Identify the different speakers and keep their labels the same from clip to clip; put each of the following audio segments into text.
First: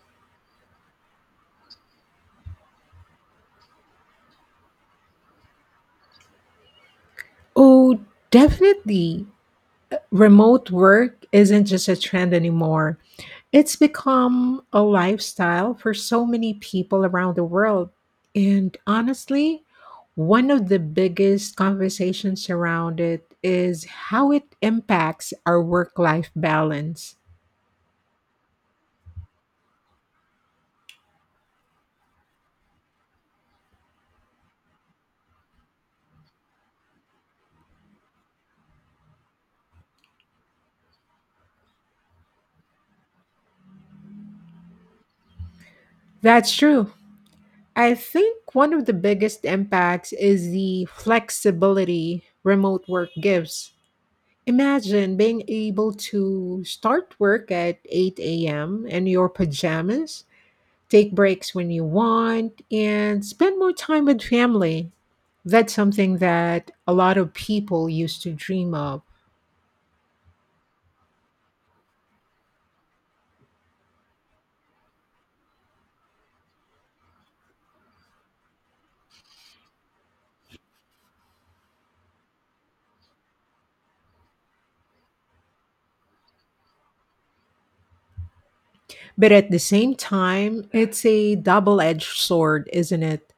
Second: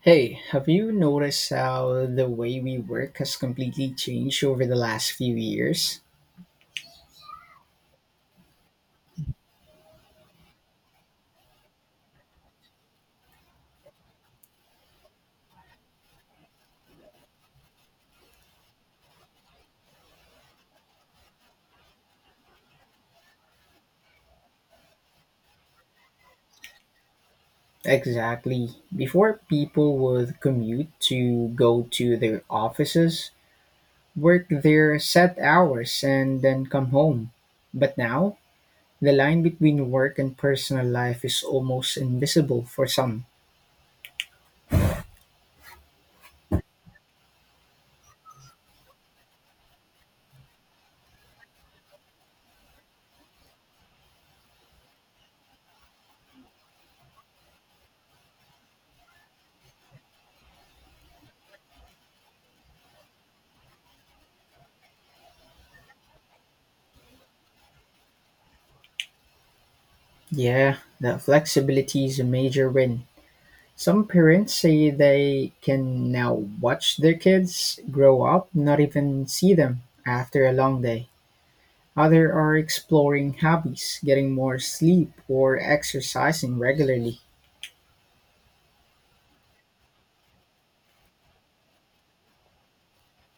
Speaker 1: Hey, have you noticed how the way we work has completely changed over the last few years?
Speaker 2: Oh, definitely. Remote work isn't just a trend anymore. It's become a lifestyle for so many people around the world. And honestly, one of the biggest conversations around it is how it impacts our work life balance.
Speaker 1: Exactly. Before people would commute to go to their offices, work their set hours, and then come home. But now, the line between work and personal life is almost invisible for some.
Speaker 2: That's true. I think one of the biggest impacts is the flexibility remote work gives. Imagine being able to start work at 8 a.m. in your pajamas, take breaks when you want, and spend more time with family. That's something that a lot of people used to dream of.
Speaker 1: Yeah, that flexibility is a major win. Some parents say they can now watch their kids grow up, not even see them after a long day. Others are exploring hobbies, getting more sleep, or exercising regularly.
Speaker 2: But at the same time, it's a double edged sword, isn't it?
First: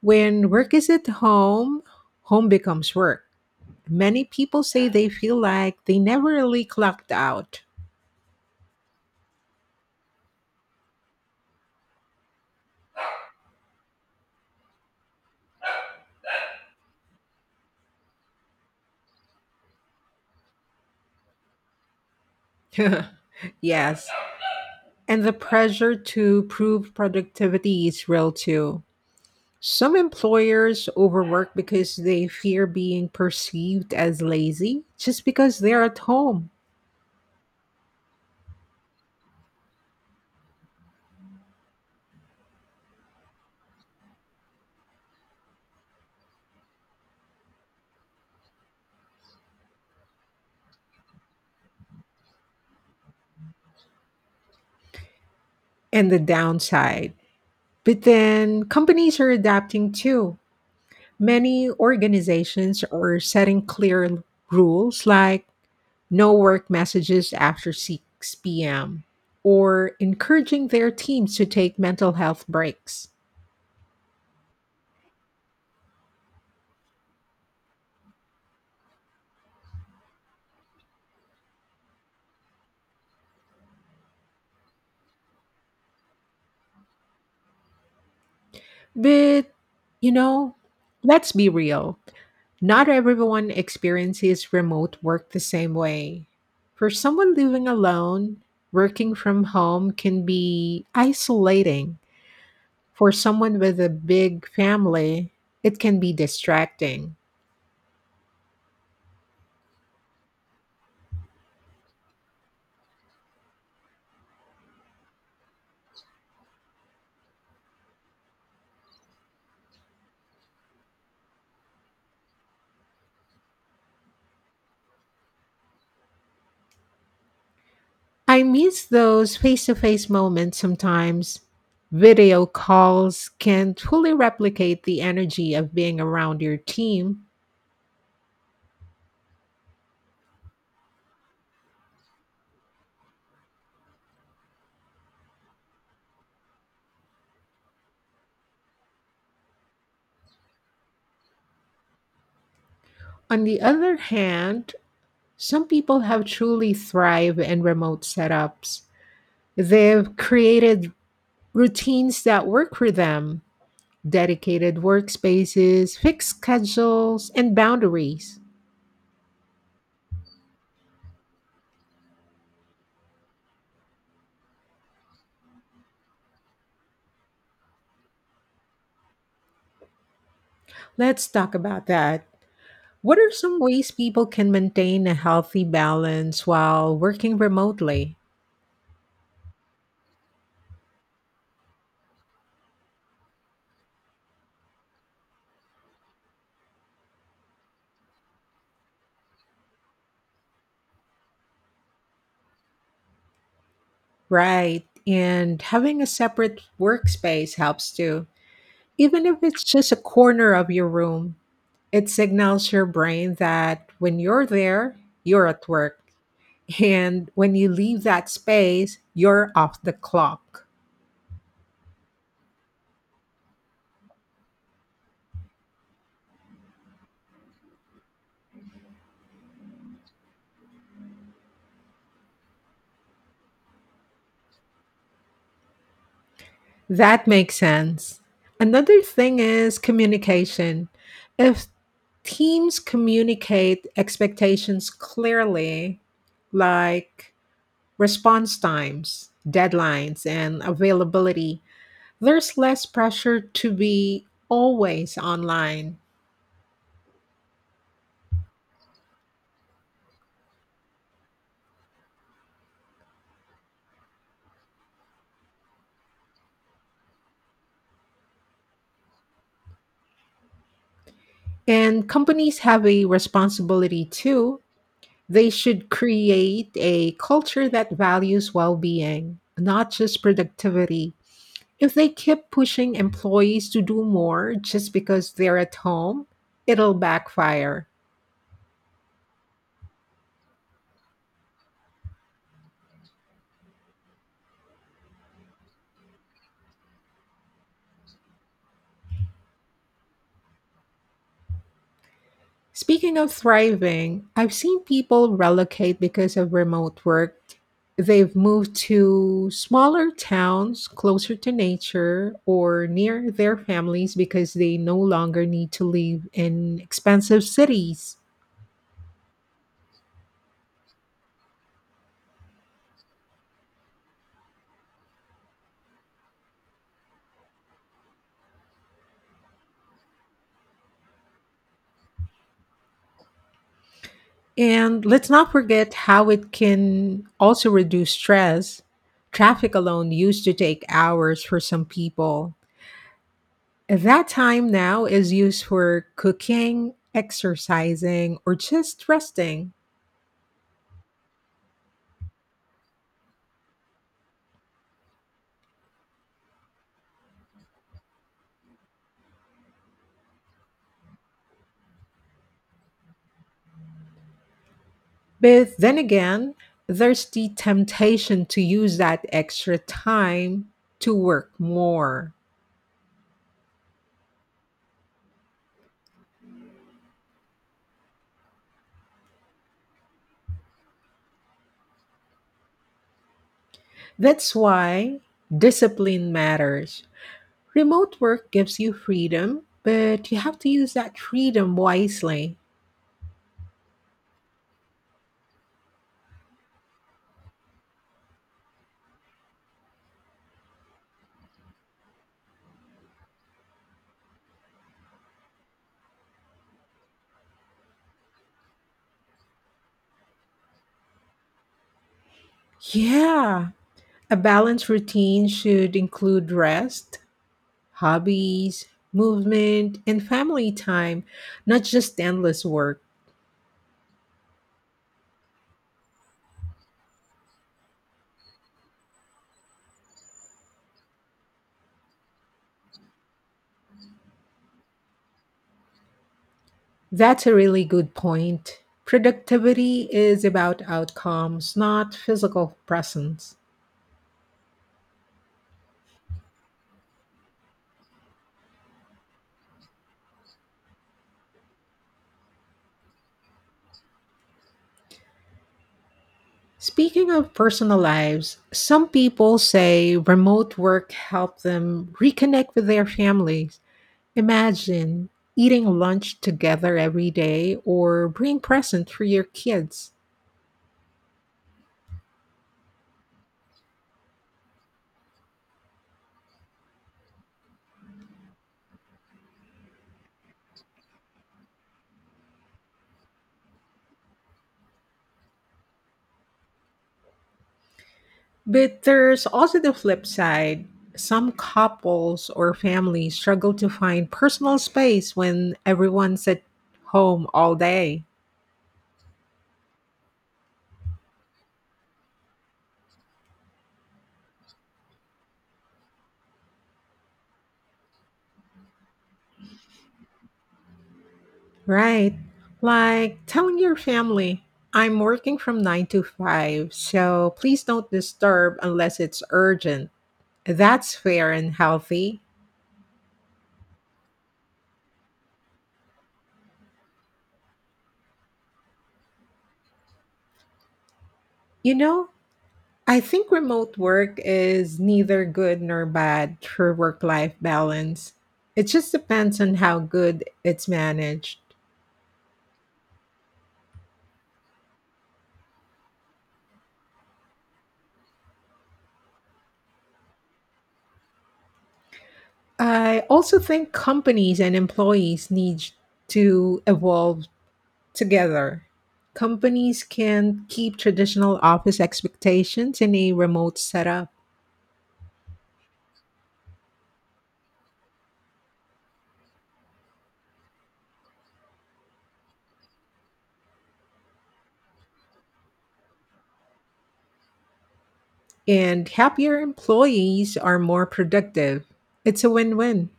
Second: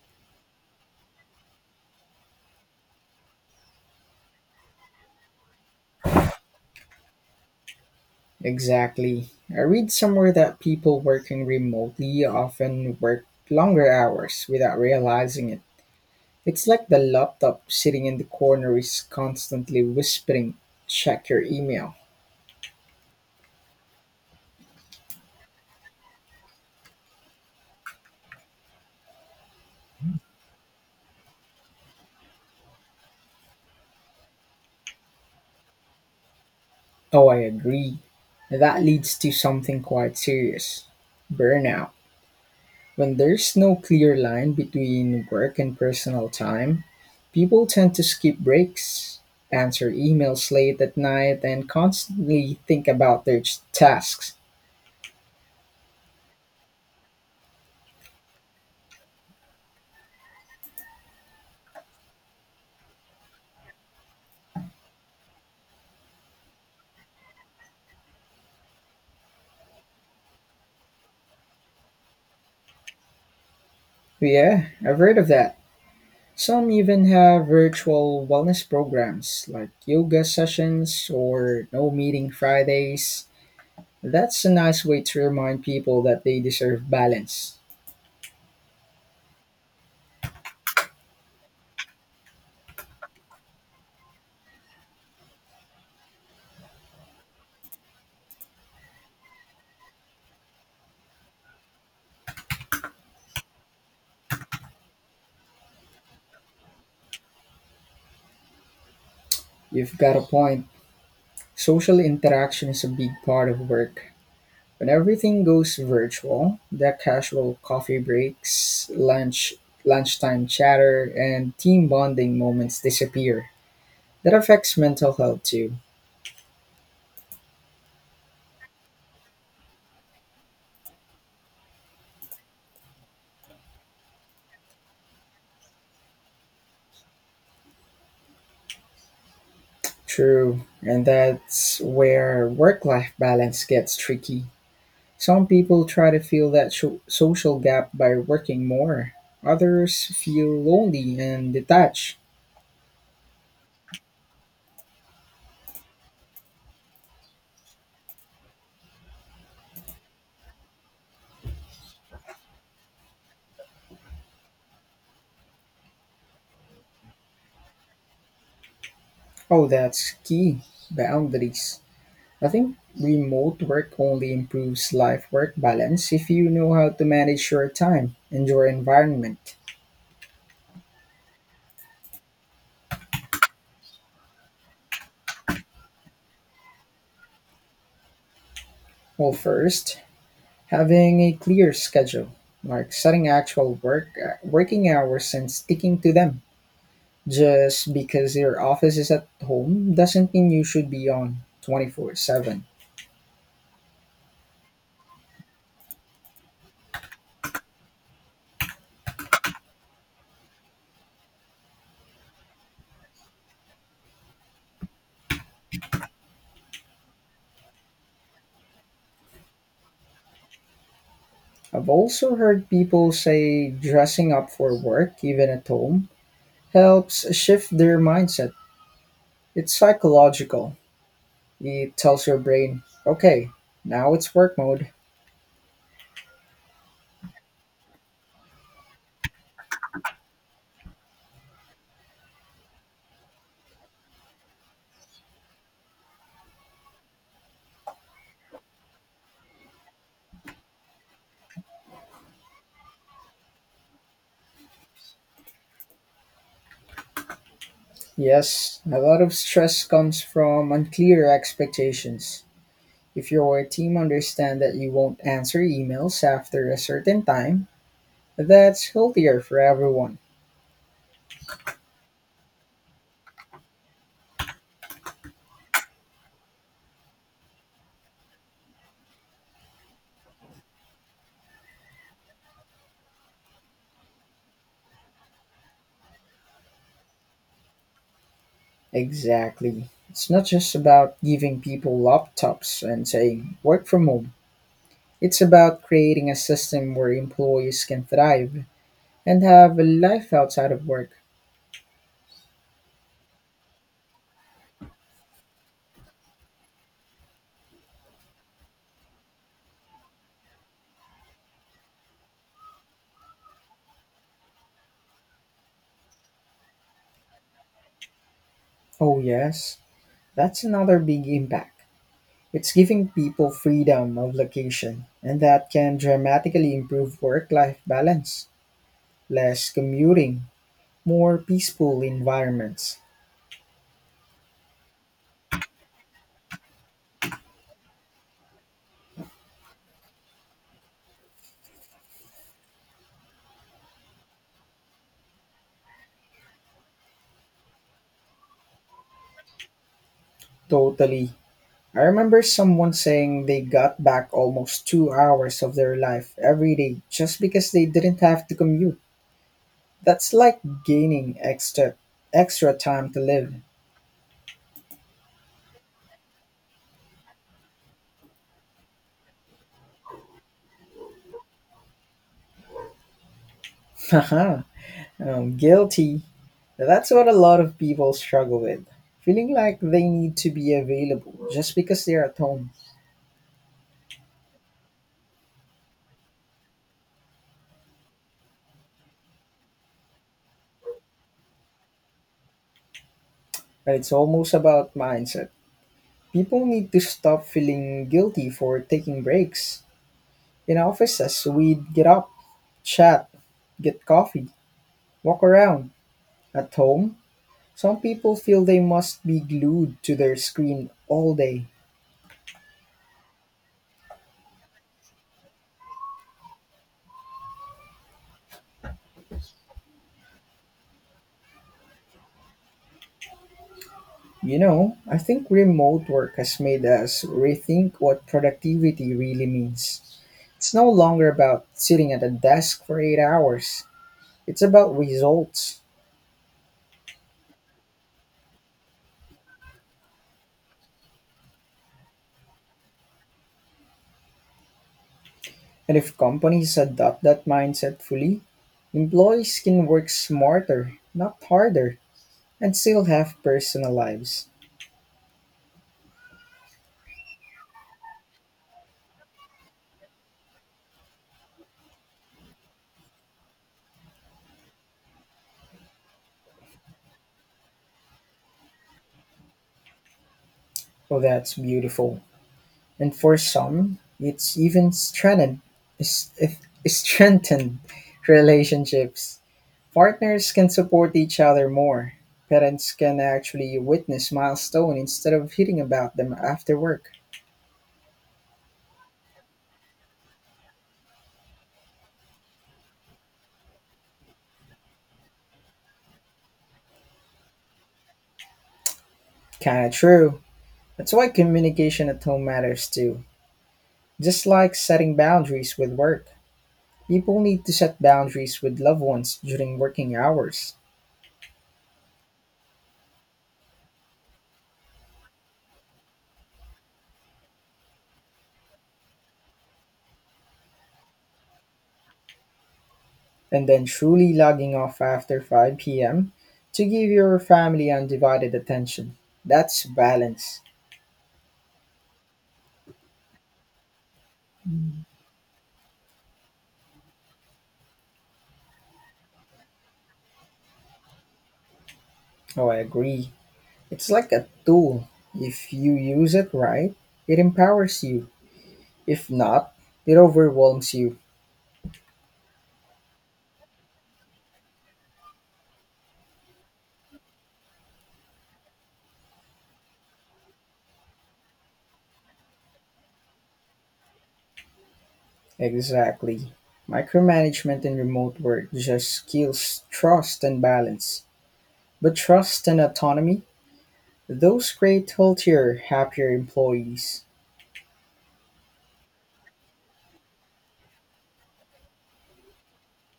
Speaker 2: When work is at home, home becomes work. Many people say they feel like they never really clocked out.
Speaker 1: Exactly. I read somewhere that people working remotely often work longer hours without realizing it. It's like the laptop sitting in the corner is constantly whispering, check your email.
Speaker 2: Yes, and the pressure to prove productivity is real too. Some employers overwork because they fear being perceived as lazy just because they're at home
Speaker 1: Oh, I agree. That leads to something quite serious burnout. When there's no clear line between work and personal time, people tend to skip breaks, answer emails late at night, and constantly think about their tasks.
Speaker 2: and the downside. But then companies are adapting too. Many organizations are setting clear rules like no work messages after 6 p.m. or encouraging their teams to take mental health breaks.
Speaker 1: Yeah, I've heard of that. Some even have virtual wellness programs like yoga sessions or no meeting Fridays. That's a nice way to remind people that they deserve balance.
Speaker 2: But, you know, let's be real. Not everyone experiences remote work the same way. For someone living alone, working from home can be isolating. For someone with a big family, it can be distracting.
Speaker 1: You've got a point. Social interaction is a big part of work. When everything goes virtual, the casual coffee breaks, lunch, lunchtime chatter, and team bonding moments disappear. That affects mental health too.
Speaker 2: I miss those face to face moments sometimes. Video calls can't fully replicate the energy of being around your team.
Speaker 1: True, and that's where work life balance gets tricky. Some people try to fill that social gap by working more, others feel lonely and detached.
Speaker 2: On the other hand, some people have truly thrived in remote setups. They've created routines that work for them, dedicated workspaces, fixed schedules, and boundaries.
Speaker 1: Oh, that's key boundaries. I think remote work only improves life work balance if you know how to manage your time and your environment.
Speaker 2: Let's talk about that. What are some ways people can maintain a healthy balance while working remotely?
Speaker 1: Well, first, having a clear schedule, like setting actual working hours and sticking to them. Just because your office is at home doesn't mean you should be on 24/7.
Speaker 2: Right, and having a separate workspace helps too. Even if it's just a corner of your room, it signals your brain that when you're there, you're at work. And when you leave that space, you're off the clock.
Speaker 1: I've also heard people say dressing up for work even at home helps shift their mindset. It's psychological. It tells your brain, okay, now it's work mode.
Speaker 2: That makes sense. Another thing is communication. If teams communicate expectations clearly, like response times, deadlines, and availability, there's less pressure to be always online.
Speaker 1: Yes, a lot of stress comes from unclear expectations. If your team understand that you won't answer emails after a certain time, that's healthier for everyone.
Speaker 2: And companies have a responsibility too. They should create a culture that values well being, not just productivity. If they keep pushing employees to do more just because they're at home, it'll backfire.
Speaker 1: Exactly. It's not just about giving people laptops and saying work from home. It's about creating a system where employees can thrive and have a life outside of work.
Speaker 2: Speaking of thriving, I've seen people relocate because of remote work. They've moved to smaller towns closer to nature or near their families because they no longer need to live in expensive cities.
Speaker 1: Oh, yes, that's another big impact. It's giving people freedom of location, and that can dramatically improve work life balance, less commuting, more peaceful environments.
Speaker 2: And let's not forget how it can also reduce stress. Traffic alone used to take hours for some people. That time now is used for cooking, exercising, or just resting.
Speaker 1: Totally. I remember someone saying they got back almost 2 hours of their life every day just because they didn't have to commute. That's like gaining extra time to live.
Speaker 2: But then again, there's the temptation to use that extra time to work more.
Speaker 1: Guilty. Now, that's what a lot of people struggle with. Feeling like they need to be available just because they're at home.
Speaker 2: That's why discipline matters. Remote work gives you freedom, but you have to use that freedom wisely.
Speaker 1: But it's almost about mindset. People need to stop feeling guilty for taking breaks. In offices, we'd get up, chat, get coffee, walk around. At home, some people feel they must be glued to their screen all day.
Speaker 2: Yeah, a balanced routine should include rest, hobbies, movement, and family time, not just endless work.
Speaker 1: You know, I think remote work has made us rethink what productivity really means. It's no longer about sitting at a desk for 8 hours, it's about results.
Speaker 2: That's a really good point. Productivity is about outcomes, not physical presence.
Speaker 1: And if companies adopt that mindset fully, employees can work smarter, not harder, and still have personal lives.
Speaker 2: Speaking of personal lives, some people say remote work helped them reconnect with their families. Imagine eating lunch together every day or bring presents for your kids.
Speaker 1: Oh, that's beautiful. And for some, it's even strengthened, is- is- strengthened relationships. Partners can support each other more. Parents can actually witness milestone instead of hearing about them after work.
Speaker 2: But there's also the flip side. Some couples or families struggle to find personal space when everyone's at home all day,
Speaker 1: Kinda true. That's why communication at home matters too. Just like setting boundaries with work. People need to set boundaries with loved ones during working hours.
Speaker 2: right? Like telling your family, I'm working from 9 to 5, so please don't disturb unless it's urgent. That's fair and healthy.
Speaker 1: And then truly logging off after 5 p.m. to give your family undivided attention. That's balance.
Speaker 2: You know, I think remote work is neither good nor bad for work life balance. It just depends on how good it's managed.
Speaker 1: Oh, I agree. It's like a tool. If you use it right, it empowers you. If not, it overwhelms you.
Speaker 2: I also think companies and employees need to evolve together. Companies can keep traditional office expectations in a remote setup,
Speaker 1: Exactly. Micromanagement in remote work just kills trust and balance. But trust and autonomy, those create healthier, happier employees.
Speaker 2: and happier employees are more productive. It's a win win.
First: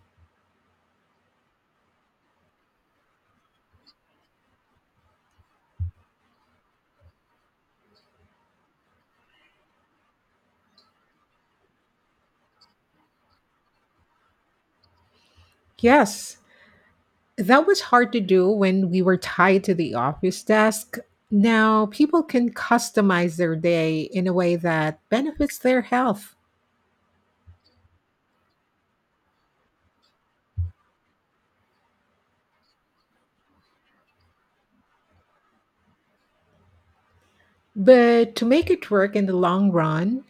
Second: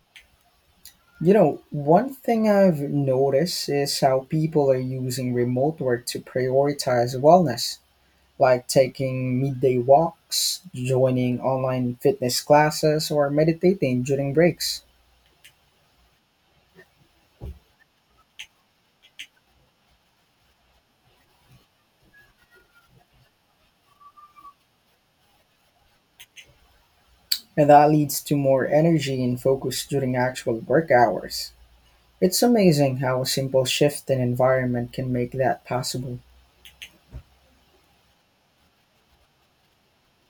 Speaker 1: You know, one thing I've noticed is how people are using remote work to prioritize wellness, like taking midday walks, joining online fitness classes, or meditating during breaks.
Speaker 2: Yes, that was hard to do when we were tied to the office desk. Now people can customize their day in a way that benefits their health.
Speaker 1: And that leads to more energy and focus during actual work hours. It's amazing how a simple shift in environment can make that possible.
Speaker 2: But to make it work in the long run,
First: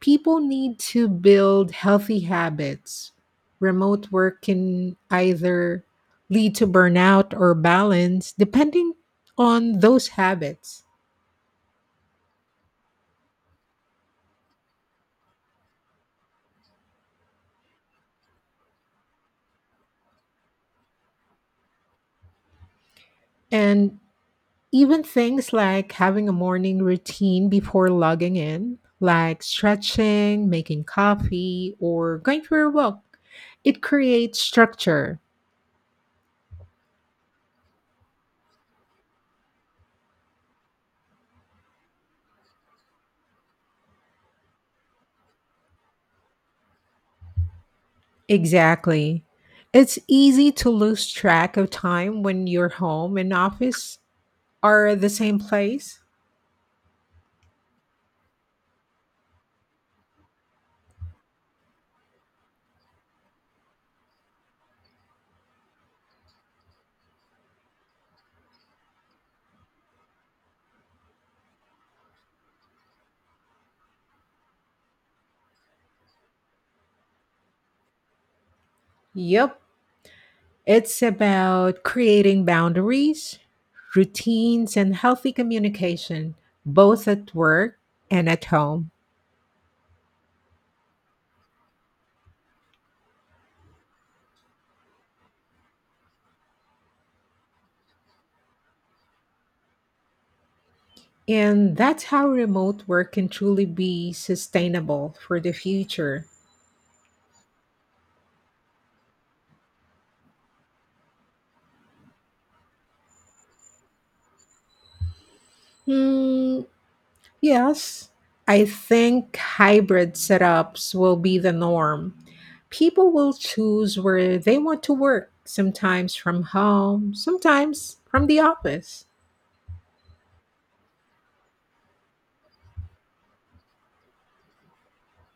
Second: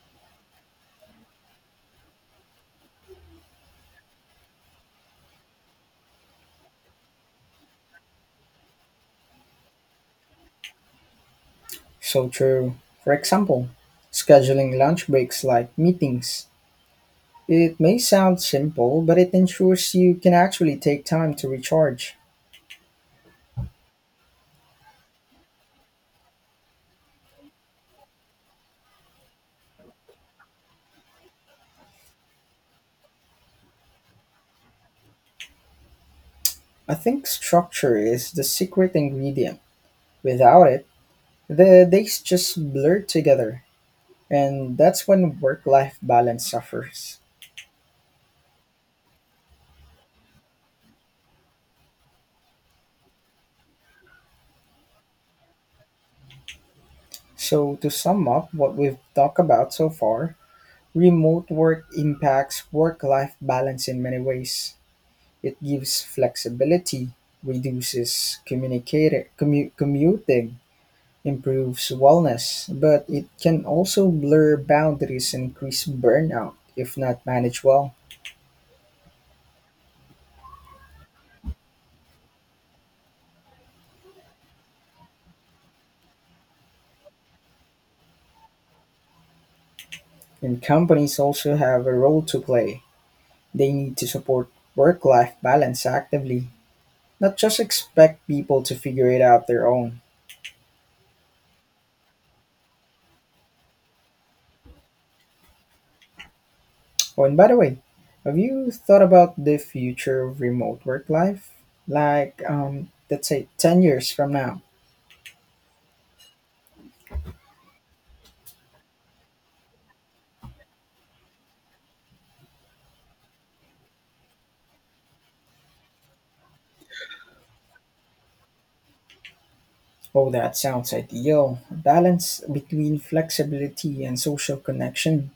Speaker 2: people need to build healthy habits. Remote work can either lead to burnout or balance, depending on those habits.
Speaker 1: So true. For example, scheduling lunch breaks like meetings. It may sound simple, but it ensures you can actually take time to recharge.
Speaker 2: And even things like having a morning routine before logging in, like stretching, making coffee, or going for a walk, it creates structure.
Speaker 1: I think structure is the secret ingredient. Without it, the days just blur together, and that's when work life balance suffers.
Speaker 2: Exactly. It's easy to lose track of time when your home and office are the same place.
Speaker 1: So, to sum up what we've talked about so far, remote work impacts work life balance in many ways. It gives flexibility, reduces commuting, improves wellness, but it can also blur boundaries and increase burnout if not managed well.
Speaker 2: Yep. It's about creating boundaries, routines, and healthy communication, both at work and at home.
Speaker 1: And companies also have a role to play. They need to support work life balance actively, not just expect people to figure it out their own.
Speaker 2: And that's how remote work can truly be sustainable for the future.
Speaker 1: Oh, and by the way, have you thought about the future of remote work life? Like, let's say 10 years from now.
Speaker 2: Hmm, yes, I think hybrid setups will be the norm. People will choose where they want to work, sometimes from home, sometimes from the office.
Speaker 1: Oh, that sounds ideal. A balance between flexibility and social connection.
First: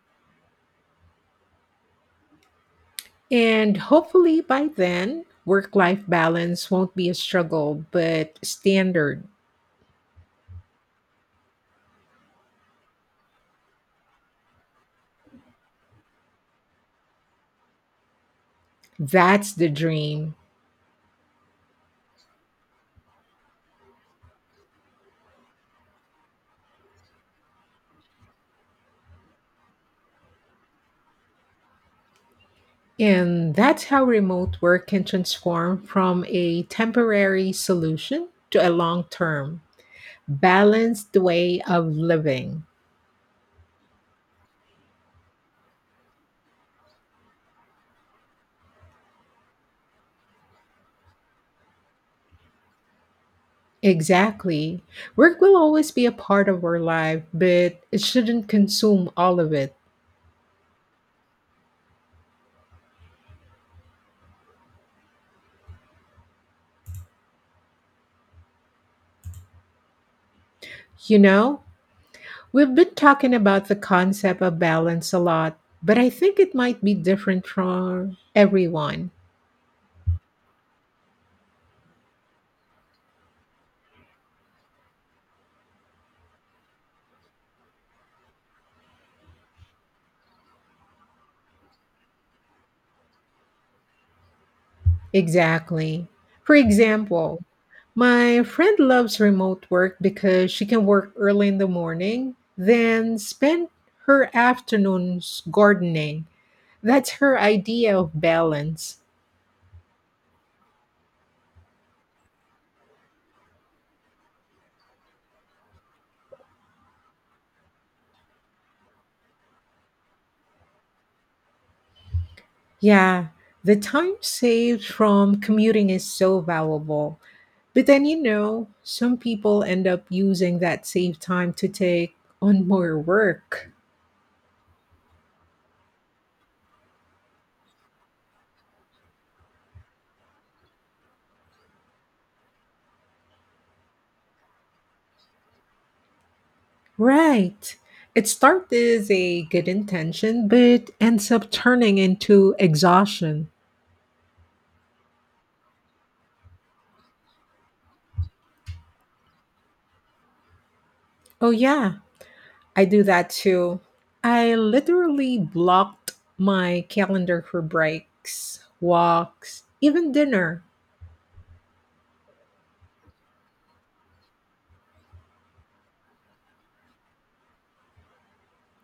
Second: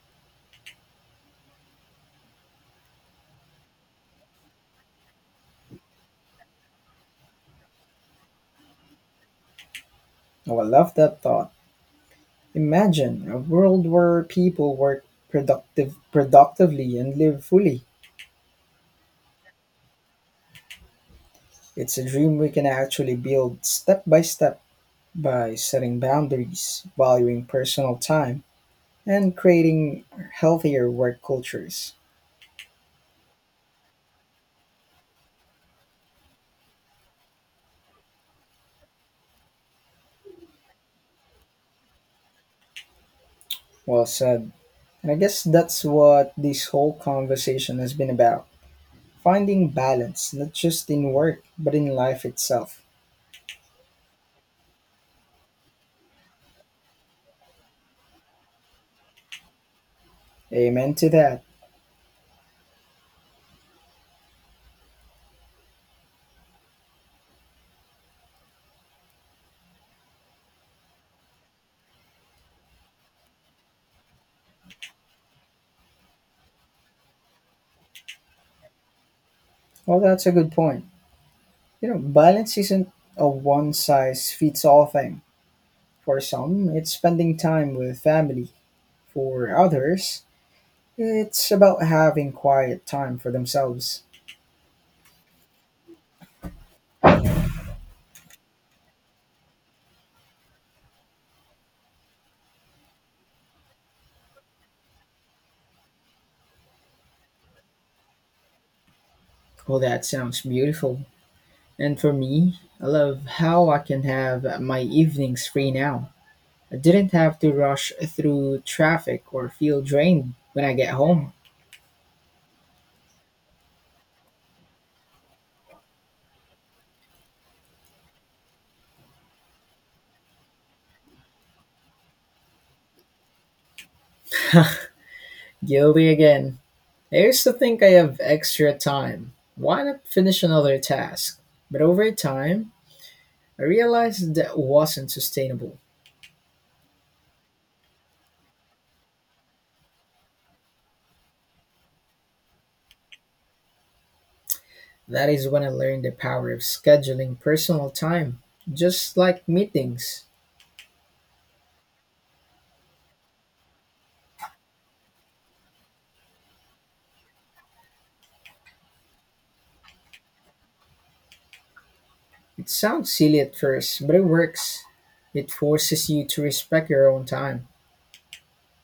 Speaker 2: And hopefully by then, work life balance won't be a struggle, but standard.
Speaker 1: Oh, I love that thought. Imagine a world where people work productively and live fully.
Speaker 2: That's the dream.
Speaker 1: It's a dream we can actually build step by step, by setting boundaries, valuing personal time, and creating healthier work cultures.
Speaker 2: And that's how remote work can transform from a temporary solution to a long term, balanced way of living.
Speaker 1: Well said. And I guess that's what this whole conversation has been about finding balance, not just in work, but in life itself.
Speaker 2: Exactly. Work will always be a part of our life, but it shouldn't consume all of it.
Speaker 1: Amen to that.
Speaker 2: You know, we've been talking about the concept of balance a lot, but I think it might be different for everyone.
Speaker 1: Well, that's a good point. You know, balance isn't a one size fits all thing. For some, it's spending time with family. For others, it's about having quiet time for themselves.
Speaker 2: Exactly. For example, my friend loves remote work because she can work early in the morning, then spend her afternoons gardening. That's her idea of balance.
Speaker 1: Well, that sounds beautiful. And for me, I love how I can have my evenings free now. I didn't have to rush through traffic or feel drained when I get home.
Speaker 2: Yeah, the time saved from commuting is so valuable. But then, you know, some people end up using that saved time to take on more work.
Speaker 1: Guilty again. I used to think I have extra time. Why not finish another task? But over time, I realized that wasn't sustainable.
Speaker 2: Right. It starts as a good intention, but ends up turning into exhaustion.
Speaker 1: That is when I learned the power of scheduling personal time, just like meetings.
Speaker 2: Oh, yeah, I do that too. I literally blocked my calendar for breaks, walks, even dinner.
Speaker 1: It sounds silly at first, but it works. It forces you to respect your own time.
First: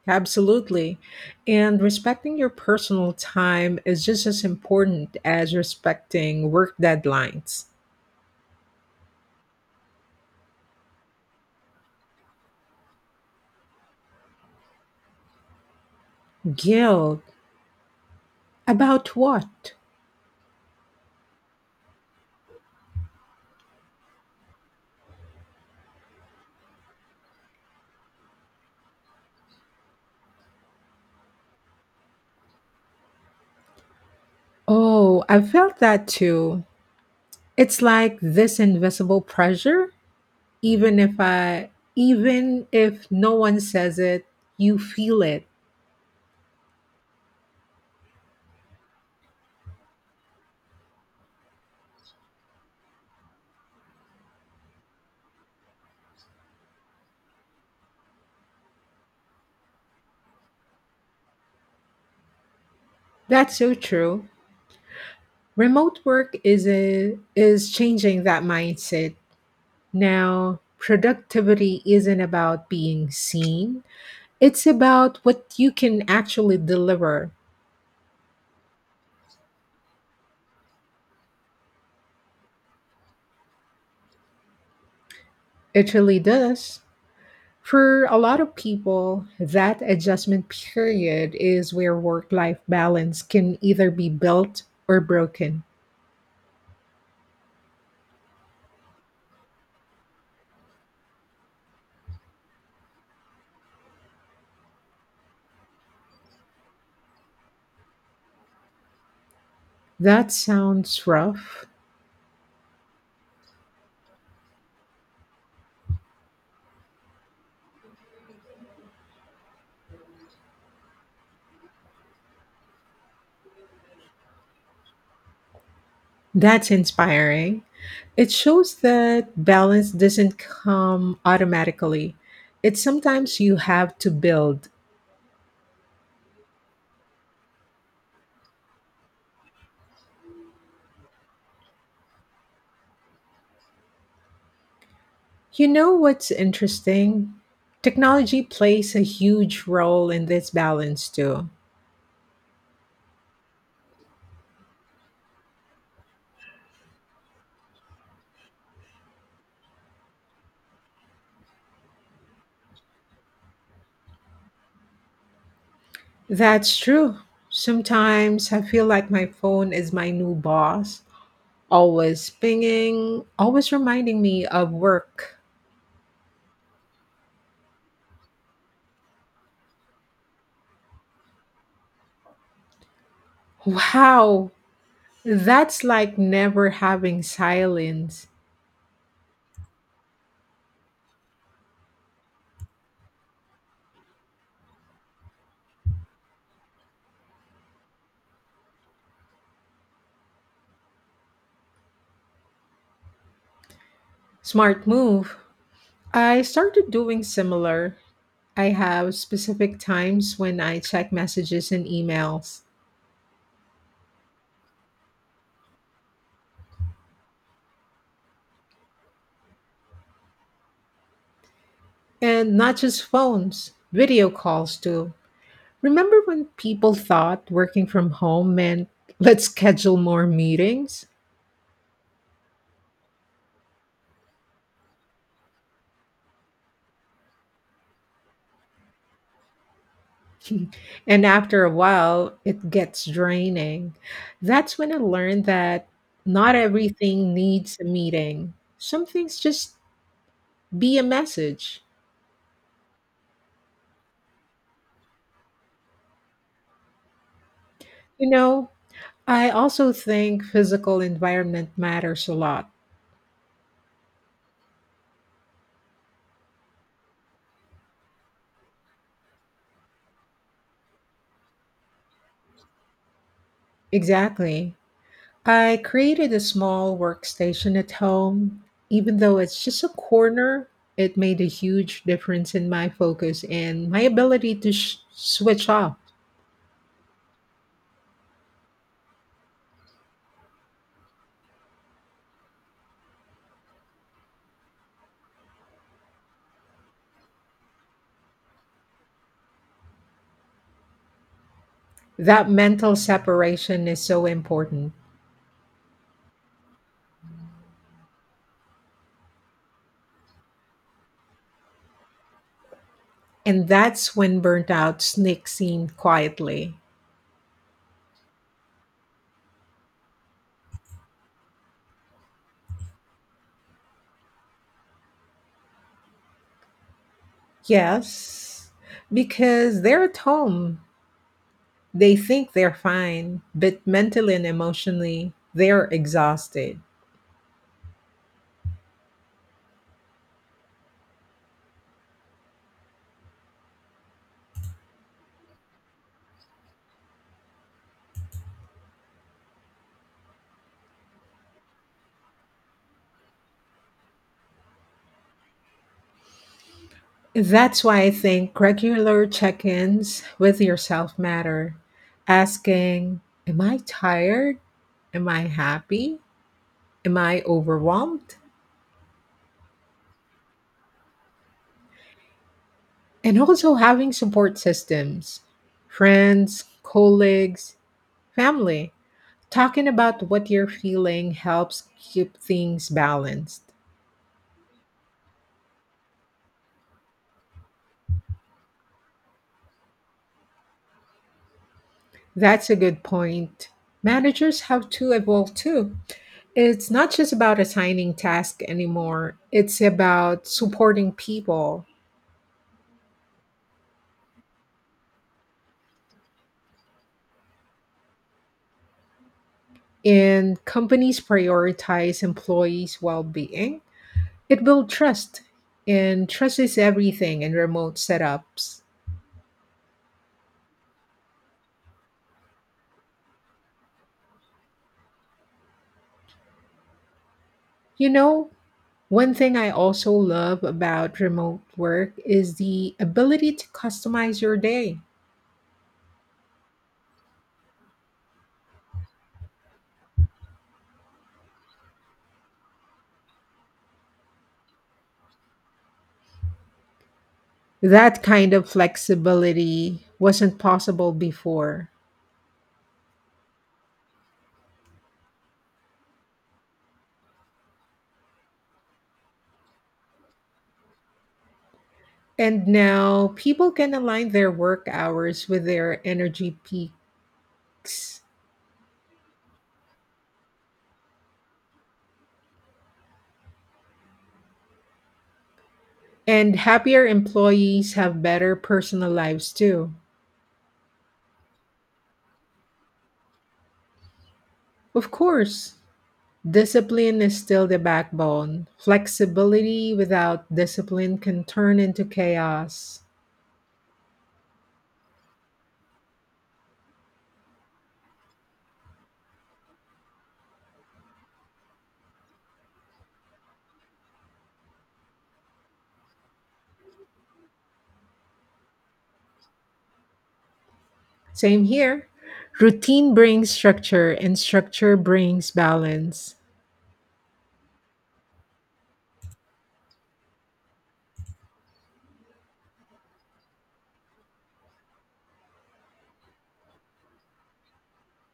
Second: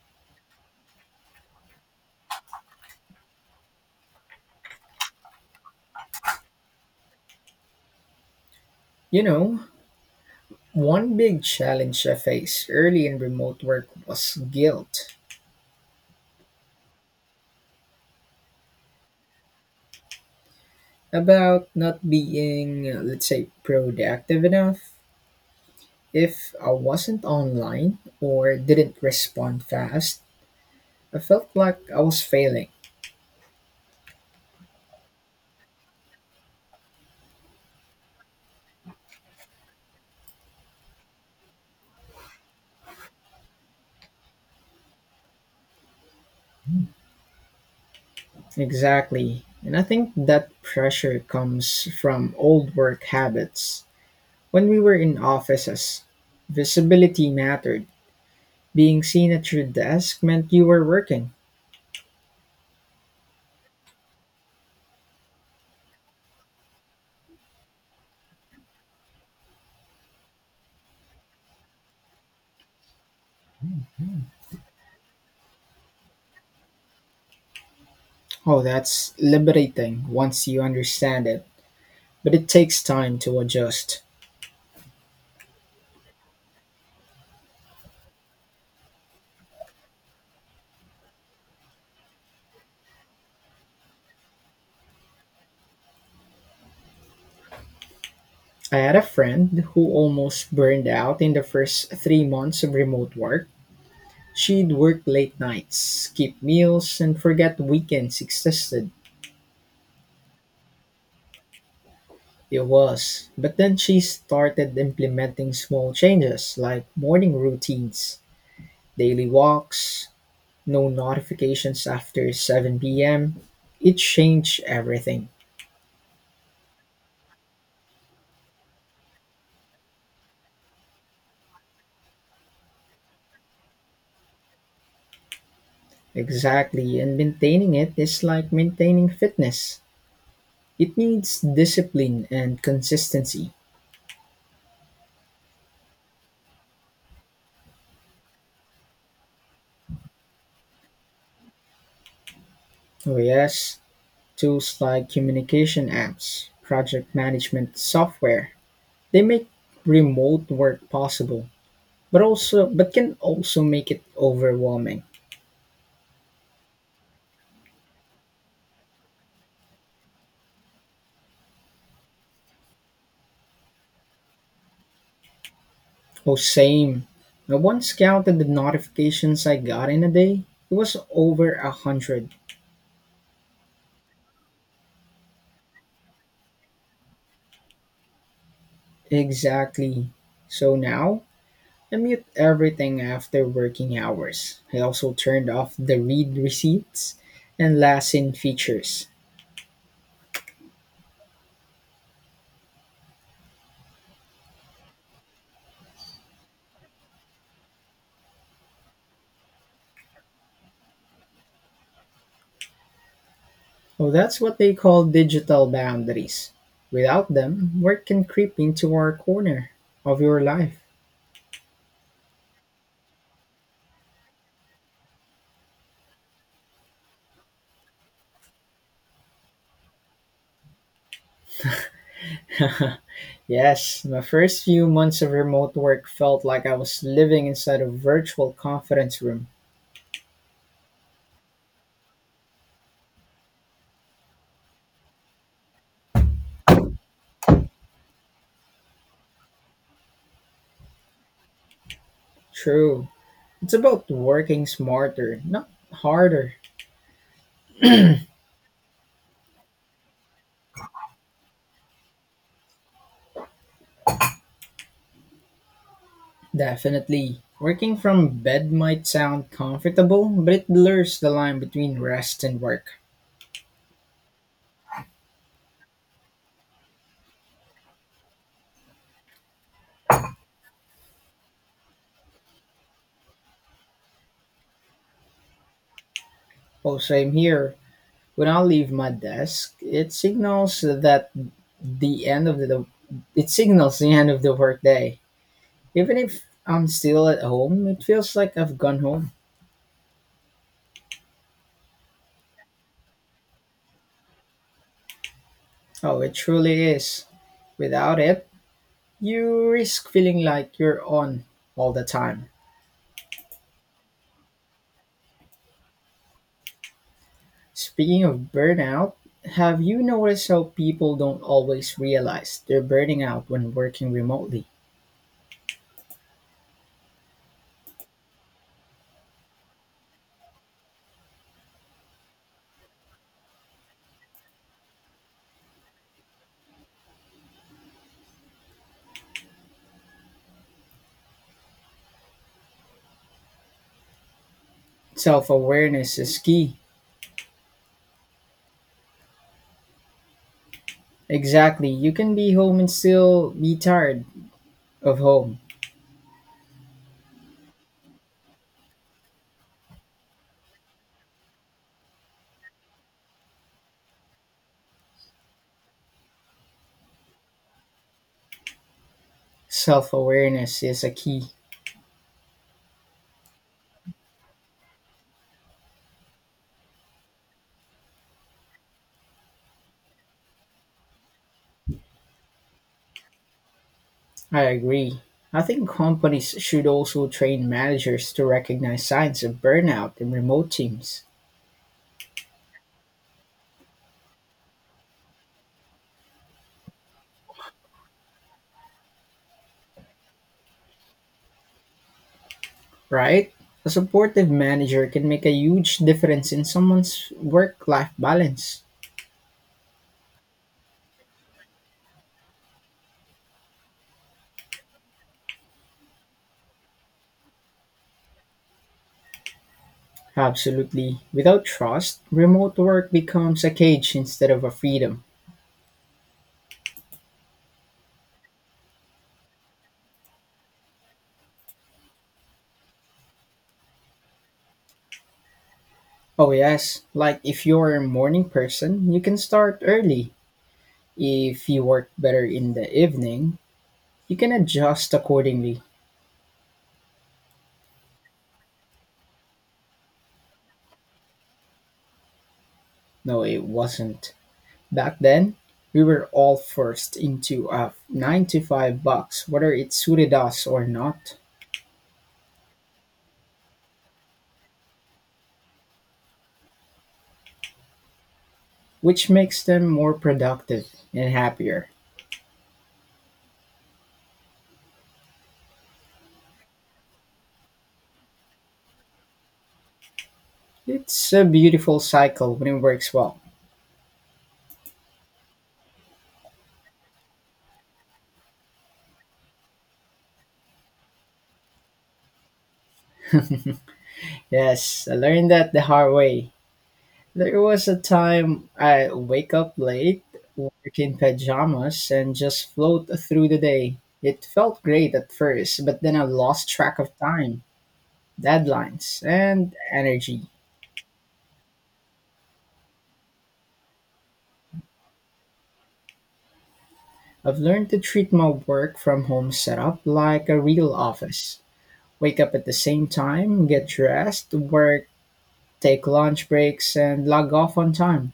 Speaker 2: Absolutely. And respecting your personal time is just as important as respecting work deadlines.
Speaker 1: You know, one big challenge I faced early in remote work was guilt
Speaker 2: Guilt. About what?
Speaker 1: about not being, let's say, productive enough. If I wasn't online or didn't respond fast, I felt like I was failing.
Speaker 2: Oh, I felt that too. It's like this invisible pressure even if I even if no one says it, you feel it.
Speaker 1: Exactly. And I think that pressure comes from old work habits. When we were in offices, visibility mattered. Being seen at your desk meant you were working.
Speaker 2: That's so true. Remote work is changing that mindset. Now, productivity isn't about being seen. It's about what you can actually deliver.
Speaker 1: Oh, that's liberating once you understand it, but it takes time to adjust.
Speaker 2: It really does. For a lot of people, that adjustment period is where work life balance can either be built or broken.
Speaker 1: I had a friend who almost burned out in the first 3 months of remote work. She'd work late nights, skip meals, and forget weekends existed.
Speaker 2: That sounds rough.
Speaker 1: It was. But then she started implementing small changes like morning routines, daily walks, no notifications after 7 p.m. It changed everything.
Speaker 2: That's inspiring. It shows that balance doesn't come automatically. It's sometimes you have to build.
Speaker 1: Exactly. And maintaining it is like maintaining fitness. It needs discipline and consistency.
Speaker 2: You know what's interesting? Technology plays a huge role in this balance too.
Speaker 1: Oh, yes. Tools like communication apps, project management software, they make remote work possible, but also but can also make it overwhelming.
Speaker 2: That's true. Sometimes I feel like my phone is my new boss, always pinging, always reminding me of work.
Speaker 1: Oh, same. I once counted the notifications I got in a day. It was over 100.
Speaker 2: Wow, that's like never having silence.
Speaker 1: Exactly. So now I mute everything after working hours. I also turned off the read receipts and last in features.
Speaker 2: Smart move. I started doing similar. I have specific times when I check messages and emails,
Speaker 1: Oh, that's what they call digital boundaries. Without them, work can creep into our corner of your life.
Speaker 2: and not just phones, video calls too. Remember when people thought working from home meant let's schedule more meetings?
Speaker 1: yes, my first few months of remote work felt like I was living inside a virtual conference room.
Speaker 2: And after a while, it gets draining. That's when I learned that not everything needs a meeting. Some things just be a message.
Speaker 1: True. It's about working smarter, not harder.
Speaker 2: You know, I also think physical environment matters a lot.
Speaker 1: Definitely. Working from bed might sound comfortable, but it blurs the line between rest and work.
Speaker 2: Exactly. I created a small workstation at home. Even though it's just a corner, it made a huge difference in my focus and my ability to switch off.
Speaker 1: Also, I'm here. When I leave my desk, it signals that the end of the it signals the end of the workday. Even if I'm still at home, it feels like I've gone home.
Speaker 2: That mental separation is so important.
Speaker 1: Oh, it truly is. Without it, you risk feeling like you're on all the time.
Speaker 2: And that's when burnout sneaks in quietly.
Speaker 1: Speaking of burnout, have you noticed how people don't always realize they're burning out when working remotely?
Speaker 2: Yes, because they're at home. They think they're fine, but mentally and emotionally, they're exhausted.
Speaker 1: Self awareness is key. Exactly. You can be home and still be tired of home.
Speaker 2: That's why I think regular check ins with yourself matter. Asking, am I tired? Am I happy? Am I overwhelmed?
Speaker 1: Self awareness is a key.
Speaker 2: And also having support systems, friends, colleagues, family. Talking about what you're feeling helps keep things balanced.
Speaker 1: I agree. I think companies should also train managers to recognize signs of burnout in remote teams,
Speaker 2: That's a good point. Managers have to evolve too. It's not just about assigning tasks anymore, it's about supporting people.
Speaker 1: right? A supportive manager can make a huge difference in someone's work life balance.
Speaker 2: And companies prioritize employees' well being. It builds trust, and trust is everything in remote setups.
Speaker 1: Absolutely. Without trust, remote work becomes a cage instead of a freedom.
Speaker 2: You know, one thing I also love about remote work is the ability to customize your day.
Speaker 1: Oh, yes. Like if you're a morning person, you can start early. If you work better in the evening, you can adjust accordingly.
Speaker 2: That kind of flexibility wasn't possible before.
Speaker 1: No, it wasn't. Back then, we were all forced into a 9 to 5 box, whether it suited us or not,
Speaker 2: And now people can align their work hours with their energy peaks.
Speaker 1: which makes them more productive and happier.
Speaker 2: And happier employees have better personal lives too.
Speaker 1: It's a beautiful cycle when it works well.
Speaker 2: Of course, discipline is still the backbone. Flexibility without discipline can turn into chaos.
Speaker 1: Yes, I learned that the hard way. There was a time I wake up late, work in pajamas, and just float through the day. It felt great at first, but then I lost track of time, deadlines, and energy.
Speaker 2: Same here. Routine brings structure, and structure brings balance.
Speaker 1: I've learned to treat my work from home setup like a real office. Wake up at the same time, get dressed, work, take lunch breaks, and log off on time.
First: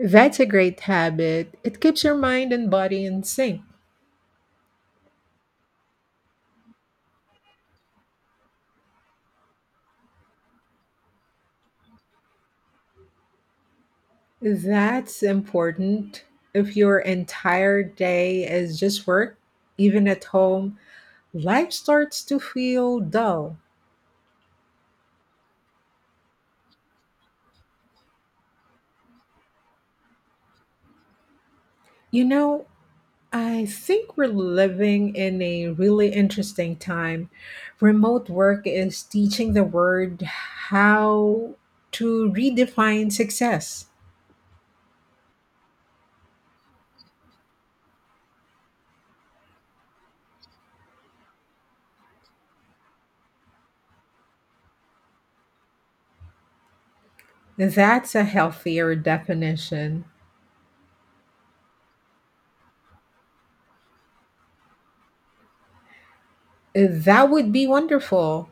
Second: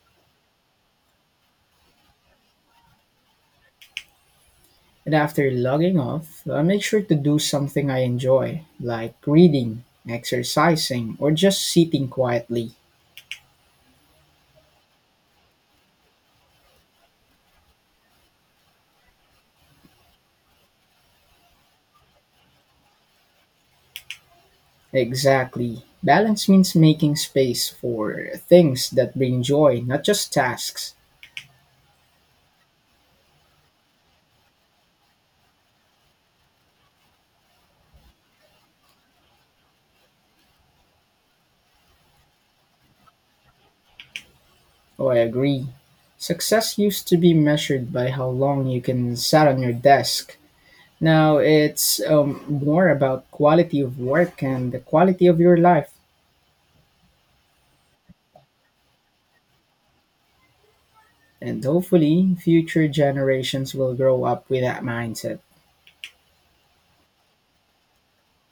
Speaker 2: That's a great habit. It keeps your mind and body in sync.
Speaker 1: And after logging off, I make sure to do something I enjoy, like reading, exercising, or just sitting quietly.
Speaker 2: That's important. If your entire day is just work, even at home, life starts to feel dull.
Speaker 1: Exactly. Balance means making space for things that bring joy, not just tasks.
Speaker 2: You know, I think we're living in a really interesting time. Remote work is teaching the world how to redefine success.
Speaker 1: Oh, I agree. Success used to be measured by how long you can sat on your desk. Now it's more about quality of work and the quality of your life.
Speaker 2: That's a healthier definition.
Speaker 1: And hopefully, future generations will grow up with that mindset.
Speaker 2: That would be wonderful.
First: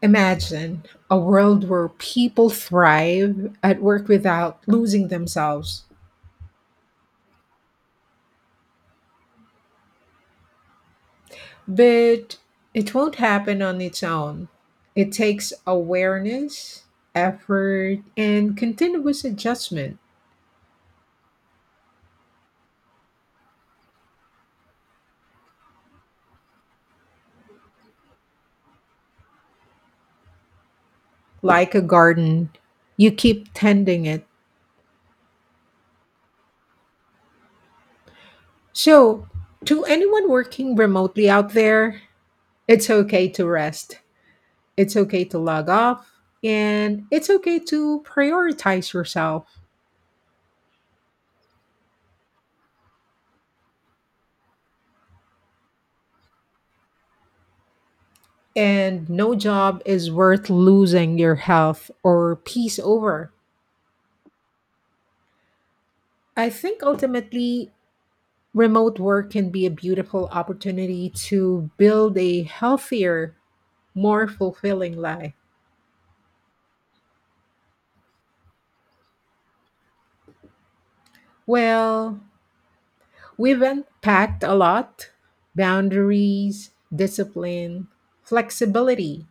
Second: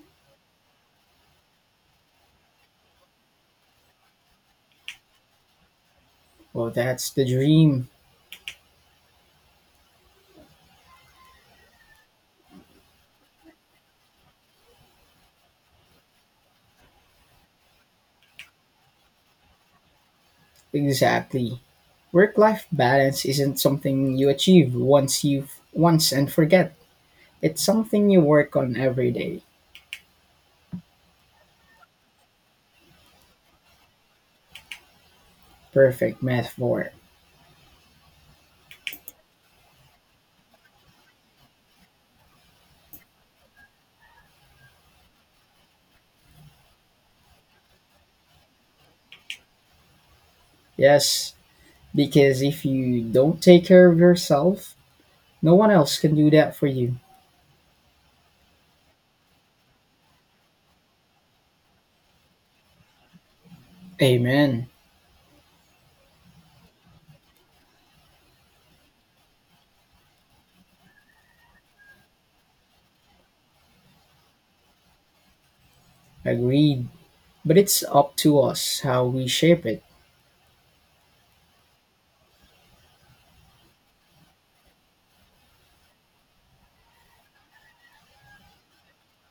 Speaker 2: Imagine a world where people thrive at work without losing themselves.
Speaker 1: Well, that's the dream.
Speaker 2: But it won't happen on its own. It takes awareness, effort, and continuous adjustment.
Speaker 1: Exactly. Work-life balance isn't something you achieve once you once and forget. It's something you work on every day.
Speaker 2: Like a garden, you keep tending it.
Speaker 1: Perfect metaphor.
Speaker 2: So, to anyone working remotely out there, it's okay to rest, it's okay to log off, and it's okay to prioritize yourself.
Speaker 1: Yes, because if you don't take care of yourself, no one else can do that for you.
Speaker 2: And no job is worth losing your health or peace over.
Speaker 1: Amen.
Speaker 2: I think ultimately, remote work can be a beautiful opportunity to build a healthier, more fulfilling life.
Speaker 1: Agreed. But it's up to us how we shape it.
Speaker 2: Well, we've unpacked a lot: boundaries, discipline, flexibility,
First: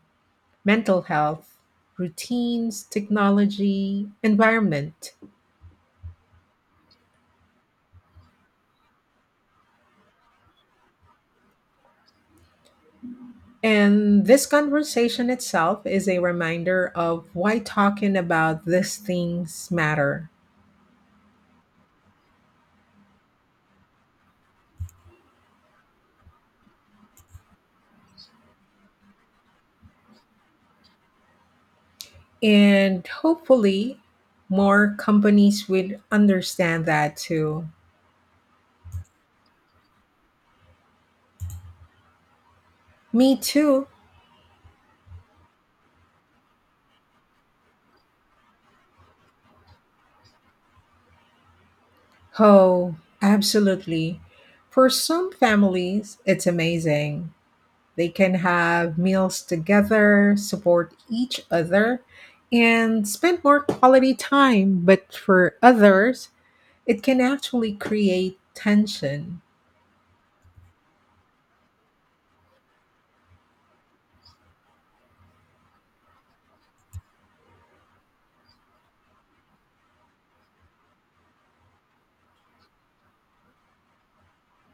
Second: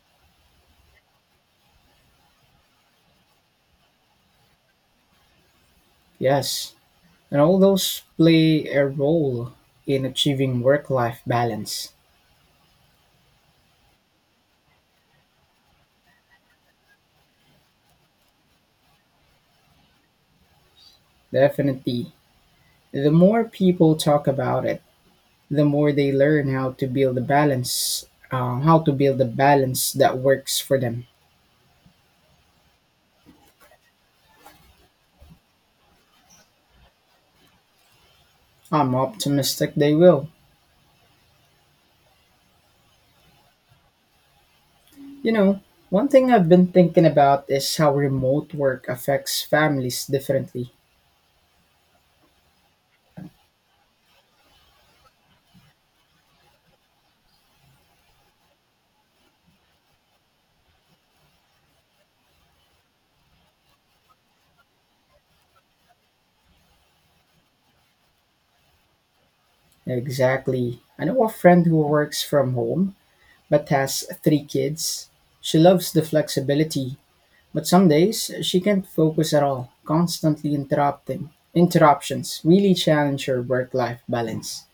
Speaker 2: mental health, routines, technology, environment.
Speaker 1: Yes. And all those play a role in achieving work life balance.
Speaker 2: And this conversation itself is a reminder of why talking about these things matter.
Speaker 1: Definitely. The more people talk about it, the more they learn how to build a balance that works for them.
Speaker 2: And hopefully more companies would understand that too.
Speaker 1: I'm optimistic they will.
Speaker 2: Me too.
Speaker 1: You know, one thing I've been thinking about is how remote work affects families differently.
Speaker 2: Oh, absolutely. For some families, it's amazing. They can have meals together, support each other, and spend more quality time. But for others, it can actually create tension.
Speaker 1: Exactly. I know a friend who works from home but has three kids. She loves the flexibility, but some days she can't focus at all, constantly interrupting. Interruptions really challenge her work life balance.